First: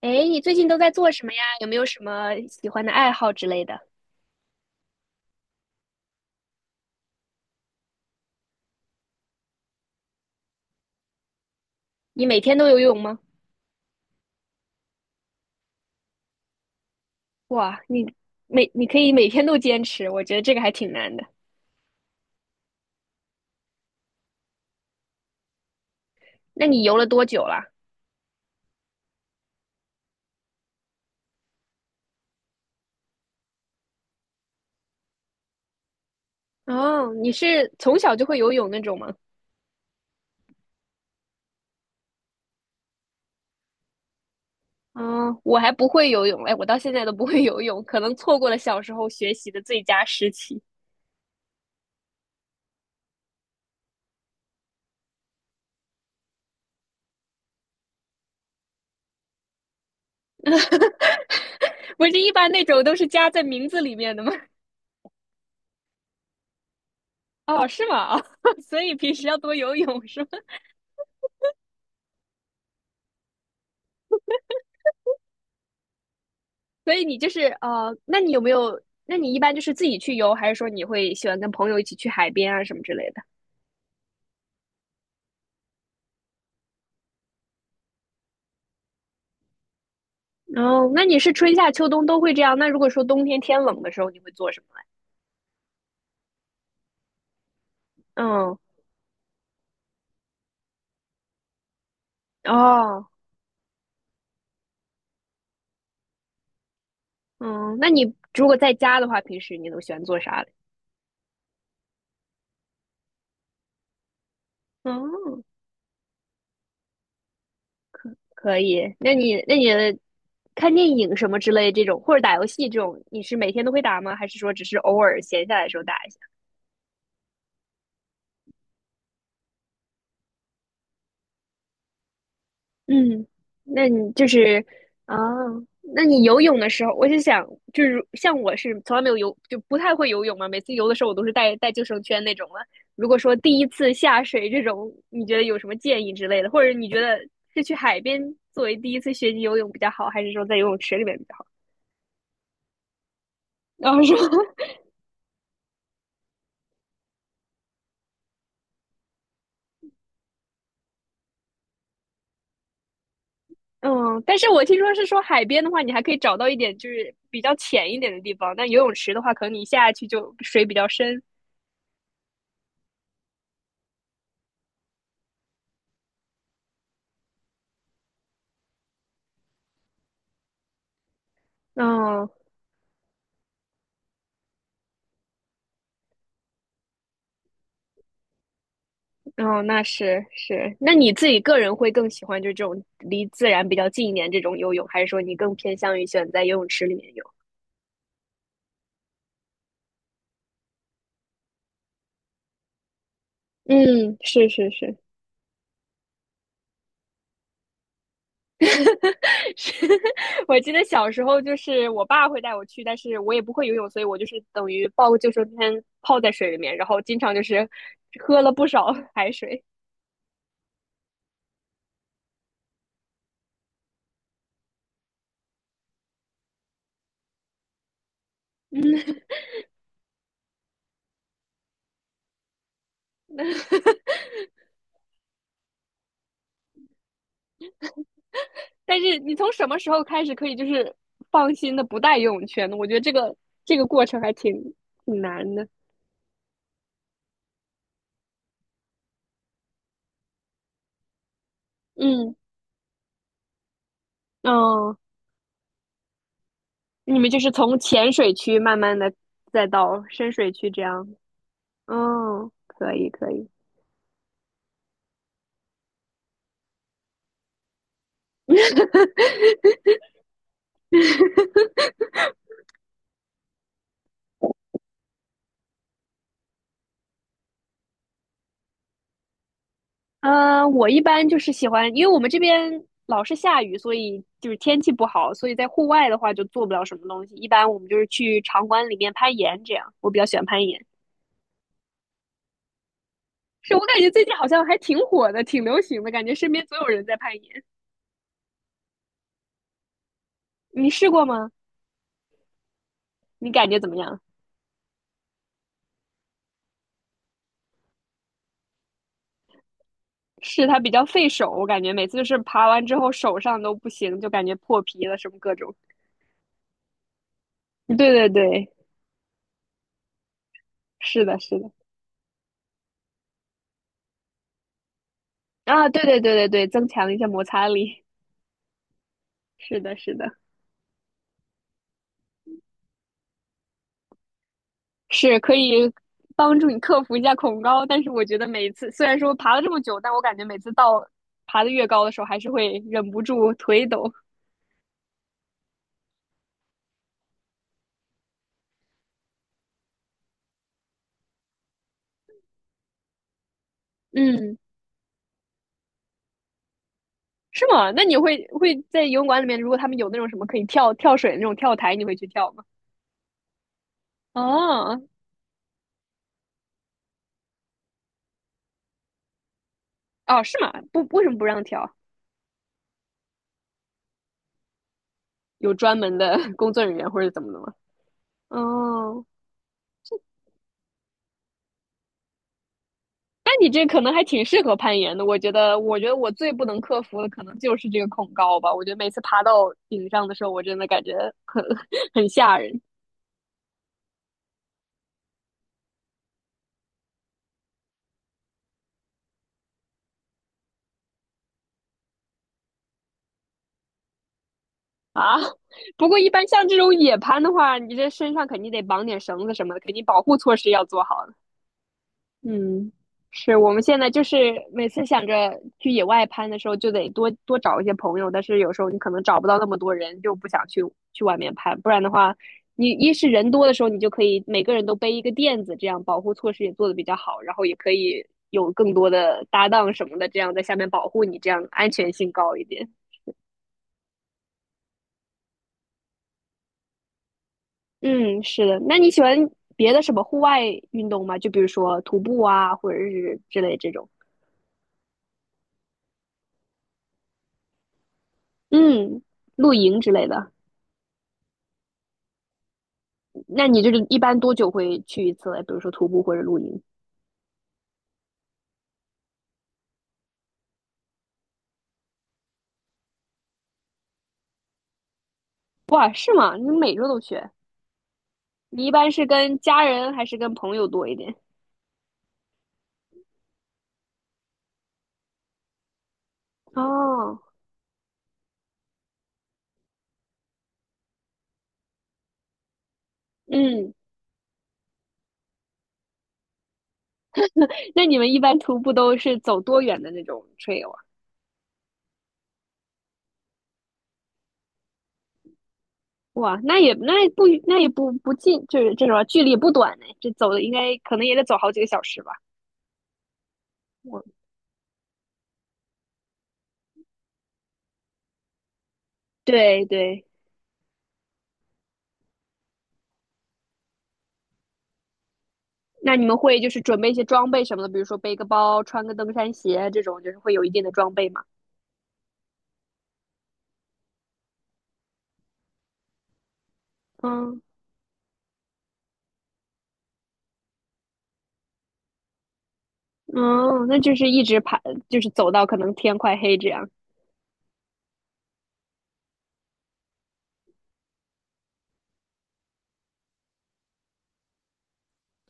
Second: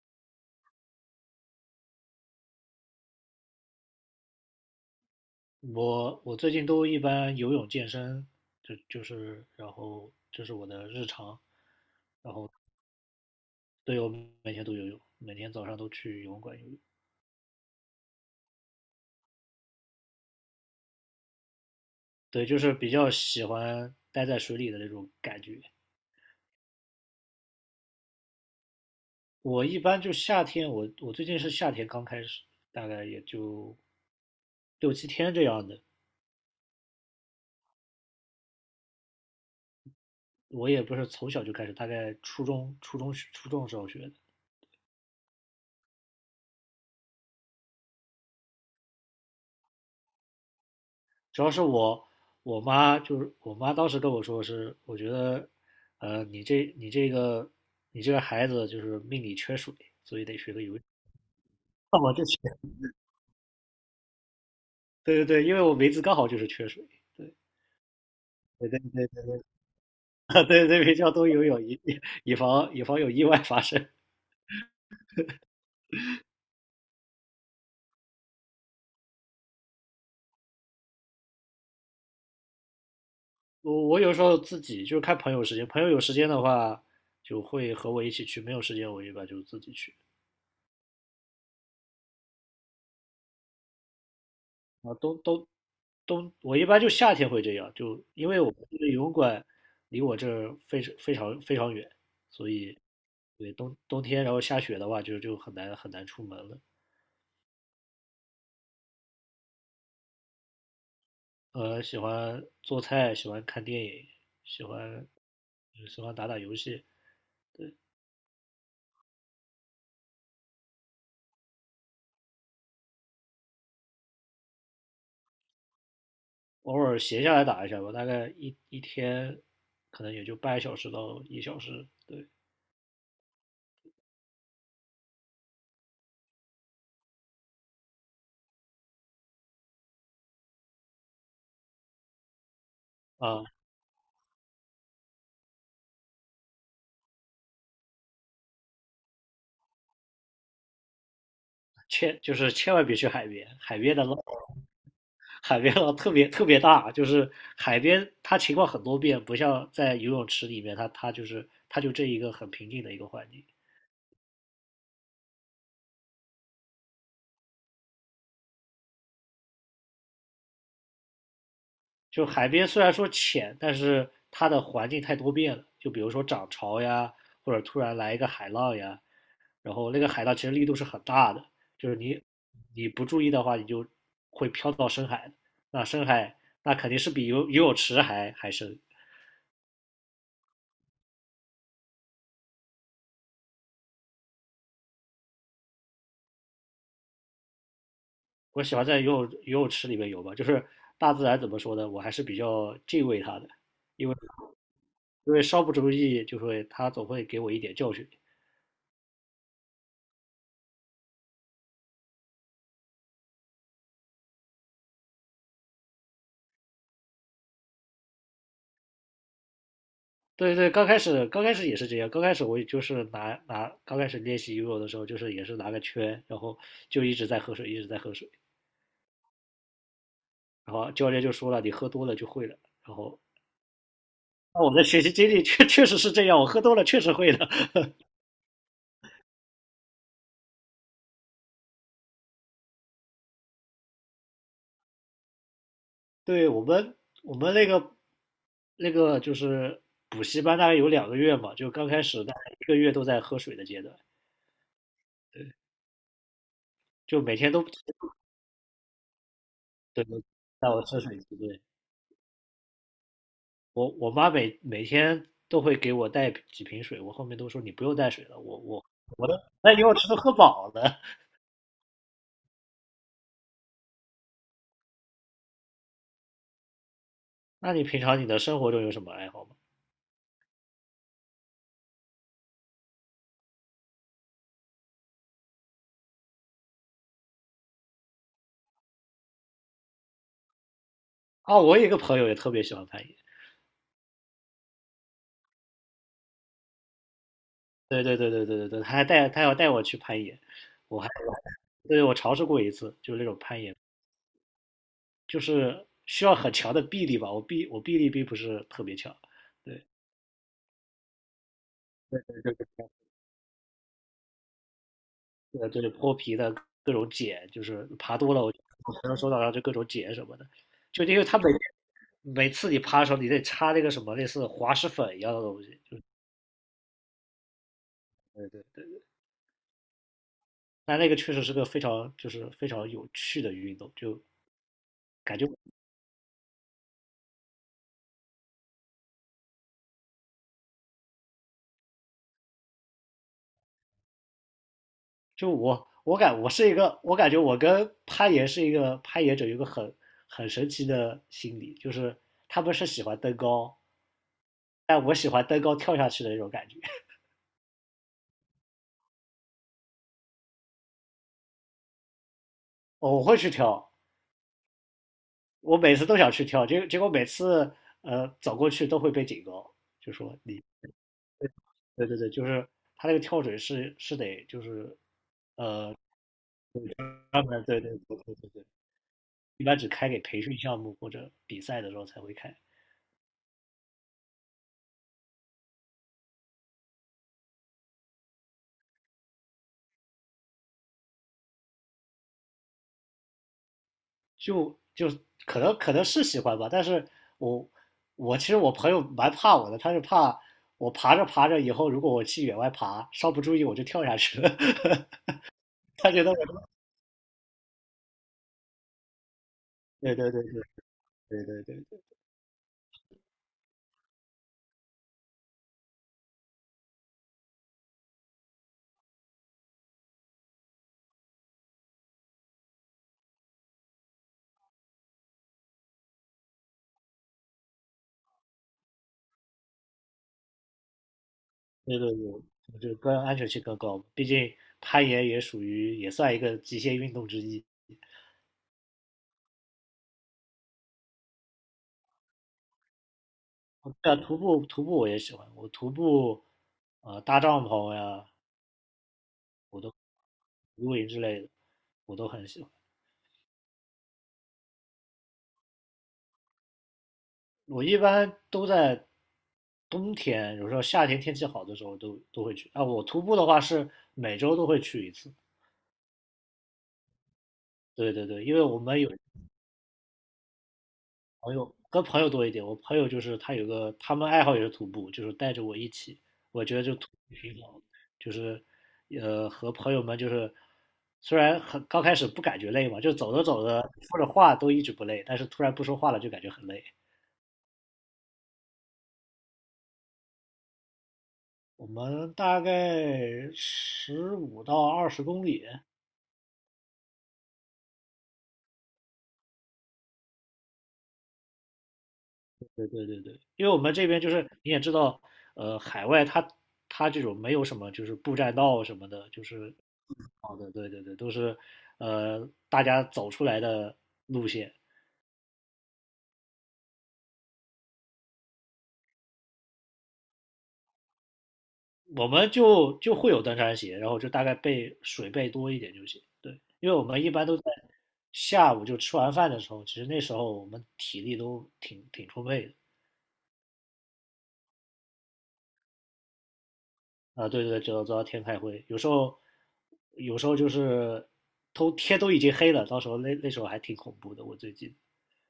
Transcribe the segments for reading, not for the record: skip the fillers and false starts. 哎，你最近都在做什么呀？有没有什么喜欢的爱好之类的？我最近都一般游泳健身，就是然后这是我的日常。你每天都游泳吗？对，我每天都游泳，每天早上都去游泳馆游泳。哇，你你可以每天都坚持，我觉得这个还挺难的。对，就是比较喜欢待在水里的那种感觉。那你游了多久了？我一般就夏天，我最近是夏天刚开始，大概也就六七天这样的。哦，你是从小就会游泳那种吗？我也不是从小就开始，大概初中时候学的。哦，我还不会游泳，哎，我到现在都不会游泳，可能错过了小时候学习的最佳时期。主要是我妈当时跟我说是，我觉得，呃，你这你这个你这个孩子就是命里缺水，所以得学个游泳。那不是我就一学。般那 种都是加在名字里面的吗？对对对，因为我梅子刚好就是缺水。对哦，是吗？哦，对所以对平时要对多游泳是吗？对 对对，比较多游泳，以防有意外发生。所以你就是那你有没有？那你一般就是自己去游，还是说你会喜欢跟朋友一起去海边啊什么之类的？我有时候自己就是看朋友时间，朋友有时间的话就会和我一起去，没有时间我一般就自己去。哦，那你是春夏秋冬都会这样？那如果说冬天天冷的时候，你会做什么？啊，都。冬，我一般就夏天会这样，就因为我们嗯。这个游泳馆离我这儿非常非常非常远，所以哦。对冬天然后下雪的话就很难很难出门了。嗯，那你如果在家的话，平时你都喜欢做啥嘞？喜欢做菜，喜欢看电影，喜欢哦，喜欢打游戏。可以。那你看电影什么之类这种，或者打游戏这种，你是每天都会打吗？还是说只是偶尔闲下来的时候打一下？偶尔闲下来打一下吧，大概一天可能也就半小时到1小时。对嗯，那你就是啊，那你游泳的时候，我就想，就是像我是从来没有游，就不太会游泳嘛。每次游的时候，我都是带救生圈那种了。如果说啊。第一次下水这种，你觉得有什么建议之类的，或者你觉得是去海边作为第一次学习游泳比较好，还是说在游泳池里面比较好？千就是千万别去海边，海然边后的说，浪 海边浪特别特别大，就是海边它情况很多变，不像在游泳池里面，它就是它就这一个很平静的一个环境。嗯，但是我听说是说海边的话，你还可以找到一点就是比较浅一点的地方，但游泳池的话，可能你下去就水比较深。就海边虽然说浅，但是它的环境太多变了，就比如说涨潮呀，或者突然来一个海浪呀，然后那个海浪其实力度是很大的。就是你嗯。你不注意的话，你就会飘到深海，那深海那肯定是比游泳池还深。哦，那是是，那你自己个人会更喜欢就这种离自然比较近一点这种游泳，还是说你更偏向于选在游泳池里面游？我喜欢在游泳池里面游吧，就是大自然怎么说呢，我还是比较敬畏它的。嗯，是是是。因为稍不注意，就会它总会给我一点教训。是，我记得小时候就是我爸会带我去，但是我也不会游泳，所以我就是等于抱个救生圈泡在水里面，然后经常就是喝了不少 海水。对对，刚开始也是这样，刚开始我就是拿刚开始练习游泳的时候，就是也是拿个圈，然后就一直在喝水，一直在喝水。然后教练就说了，你喝多了就会了，然后。那我的学习经历确实是这样，我喝多了确实会的。但是你从什么时候开始可以就是放心的不带游泳圈呢？我觉得这个过程还挺难的。对，我们那个就是补习班，大概有2个月嘛，就刚开始嗯。大概1个月都在喝水的阶段。哦，你就们每就是天都从浅水区慢慢的再到对深水带区我这喝样。水，对。嗯，可以可以。我妈每天都会给我带几瓶水，我后面都说你不用带水了，我都那以我吃都喝饱了。那你平常你的生活中有什么爱好吗？嗯，我一般就是喜欢，因为我们这边老是下雨，所以就是天气不好，所以在户外的话就做不了什么东西。一般我们就是去场馆里面攀岩，这样我比较喜欢攀岩。哦，我有一个朋友也特别喜欢攀岩。是我感觉最近好像还挺火的，挺流行的，感觉身边总有人在攀岩。对对对对对对对，他要带我去攀岩。你我还试过吗？对，我尝试过一次，就是那种你攀感岩。觉怎么样？就是需要很强的臂力吧。我臂力并不是特别强，对。是它比较费手，我感觉每次就是爬完之后手上都不行，就感觉破皮了什么各这种。对脱皮的各种茧，就是对爬对多了，我对，可能手掌上就各种茧什么的。就因是为的，它每是的。每次你爬的时候，你得擦那个什么类似滑石粉一样的东西，啊，就对是对对对对，增强一下摩擦力，对对对。是的，是的，但那个确实是个非常有趣的运动，就感是觉可以帮助你克服一下恐高。但是我觉得每次虽然说爬了这么久，但我感觉每次到爬得越高的时候，还是会忍不住腿抖。就我是一个，我感觉我跟攀岩是一个攀岩者有一个很神奇的心理。就是他们是喜欢登高，嗯，但我喜欢登高跳下去的那种感觉。是吗？那你会在游泳馆里面，如果他们有那种什么可以跳跳水的那种跳台，你会去跳吗？哦，我会去跳，哦。我每次都想去跳，结果每次走过去都会被警告，就说哦，是你吗？不，为什么不让跳？对对对，就是他那个跳水是得就是有专门的 工作人员或者怎嗯么的吗？对对对对对对，哦，一般只开给培训项目或者比赛的时候才会开。那你这可能还挺适合攀岩的，我觉得，我觉得我最不能克服的可能就是这个恐高吧。我觉得每次爬到顶上的时候，我真的感觉很 很吓人就就可能是喜欢吧，但是我其实我朋友蛮怕我的。他是怕我爬着爬着以后，如果我去野外爬，稍不注意我就跳下去了。啊。不他过觉一得我般像这种野攀的话，你这身上肯定得绑点绳子什么的，肯定对保对护对措施要做好。对对对对嗯，是我们现在就是每次想着去野外攀的时候，就得多多找一些朋友，但是有时候你可能找不到那么多人，就不想去外面攀，不然的话，你一是人多的时候，你就可以每个人都背一个垫子，这样保护措施也做得比较好，然后也可以有更多的搭档什么的，这样在下面保护你，这样安对全对。性我高一我点。就更安全性更高，毕竟攀岩也属于也算一个极限运动之一。嗯，是的。那你喜欢别的什么户外运动吗？就比如说徒步啊，或者是之类这种，对啊，徒步徒步我也喜欢，我徒步搭帐篷呀，嗯，露我都营之类的。露营之类的，我都很喜欢。那你就是一般多久会去一次嘞？比如说徒步或者露营？我一般都在冬天，有时候夏天天气好的时候都会去。啊，我徒步的话是每周都会去一次。哇，是吗？你每周都去？对对对，因为我你一们般有是跟家人还是跟朋友多一点？朋友跟朋友多一点，我朋友就是他有个他们爱好也是徒步，就是带着我一起。我觉得就徒步哦。挺好的，就是和朋友们就是虽然很刚开始不感觉累嘛，就走着走着嗯，说着话都一直不累，但是突然不说话了就感觉很累。那你们一般徒步都是走多远的那种 trail 啊？我们大概15到20公里。哇，那也那也不那也不不近，就是这种距离也不短呢。这走的应该可能也得走好几个小时吧。因为我们这边就我是你也知道，海外它这种没有什么就是步栈道什么的。就是对对，好的，对对对，都是大家走出来的路线。那你们会就是准备一些装备什么的，比如说背个包、穿个登山鞋这种，就是会有一定的装备吗？我们就会有登山鞋，然后就大概备水备多一点就行。对，因为我们一般都嗯。在下午就吃完饭的时候，其实那时候我们体力都挺充沛的。哦，那就是一直爬，就是走到可能天快黑这样。啊，对对对，走到走到天开会。有时候就是都天都已经黑了，到时候那时候还挺恐怖的。我最近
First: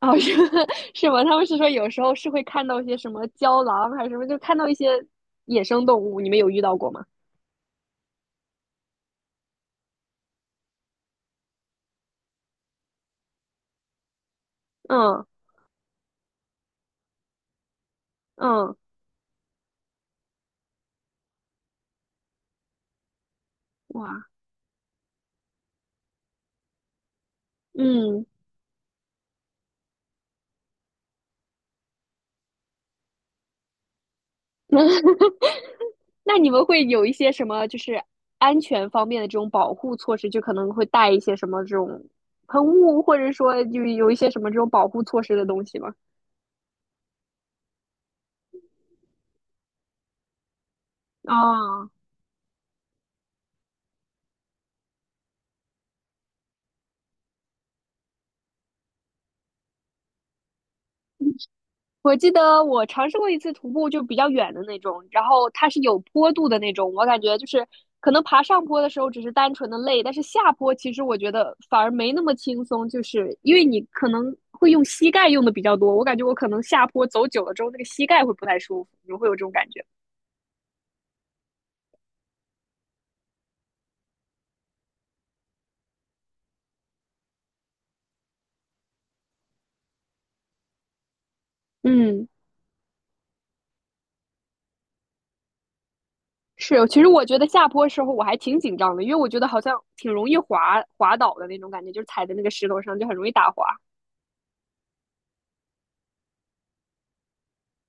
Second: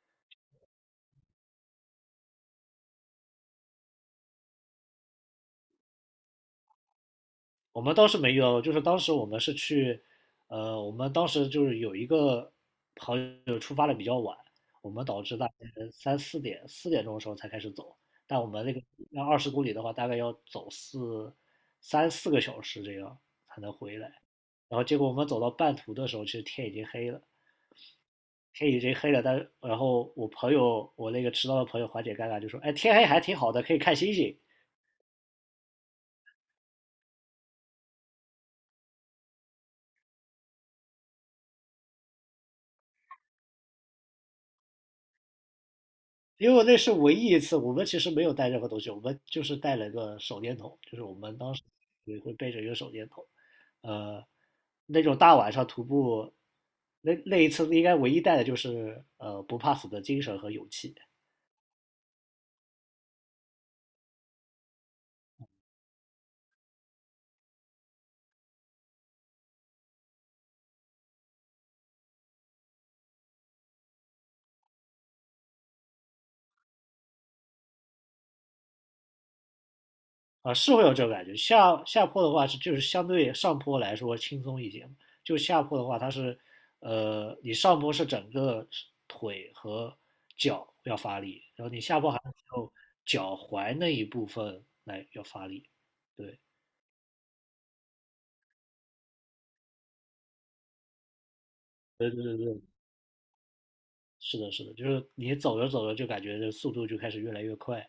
哦，是 是吗？他们是说有时候是会看到一些什么郊狼还是什么，就看到一些野生动物，你们有遇到过吗？我们倒是没有，就是当时我们是去，我们当时就是有一个朋友出发的比较晚。我们导嗯致大概三四点4点钟的时候才开始走，但我们那嗯。个要二十公里的话，大概要走3、4个小时这样才能回来。哇。然后结果我们走到半途的时候，其实天已经黑了。嗯，天已经黑了，但是然后我朋友，我那个迟到的朋友缓解尴尬就说：“哎，天黑还挺好的，可以看星星。”那你们会有一些什么就是安全方面的这种保护措施，就可能会带一些什么这种喷雾，或者说就有一些什么这种保护措施的东西吗？因为那是唯一一次，我们其实没有带任何东西，我们就是带了个手电筒，就是我们当时啊、也会背着一个手电筒，呃，那种大晚上徒步，那一次应该唯一带的就是不怕死的精神和勇气。我记得我尝试过一次徒步，就比较远的那种，然后它是有坡度的那种。我感觉就是可能爬上坡的时候只是单纯的累，但是下坡其实我觉得反而没那么轻松，就是因为你可能会用膝盖用的比较多。我感觉我可能下坡走久了之后，那个膝盖会不太舒服，你会有这种感觉。啊，是会有这种感觉。下坡的话是就是相对上坡来说轻松一些。就下坡的话它是，你上坡是整个腿和脚要发力，然后你下坡还嗯，是有脚踝那一部分来要发力。对，是，其实我觉得下坡时候我还挺紧张的，因为我觉得好像挺容易滑滑倒的那种感觉，就是对对踩在对那个对，石头上就很容易打滑。是的，是的，就是你走着走着就感觉这速度就开始越来越快。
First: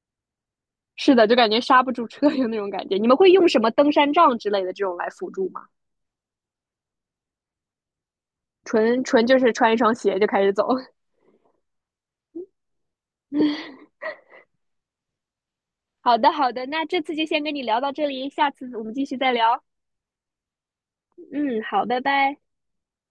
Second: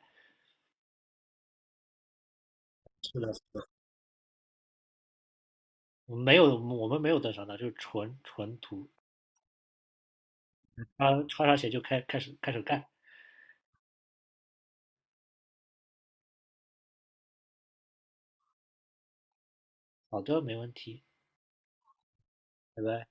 是的，就感觉刹不住车有那种感觉。你们是的，会用什么登山杖之类的这种来辅助吗？我们没有登山的，就是纯徒，纯纯就是穿一双鞋就开始走。穿上鞋就开始干。好的，好的，那这次就先跟你聊到这里，下次我们继续再聊。好的，没问题，嗯，好，拜拜。拜拜。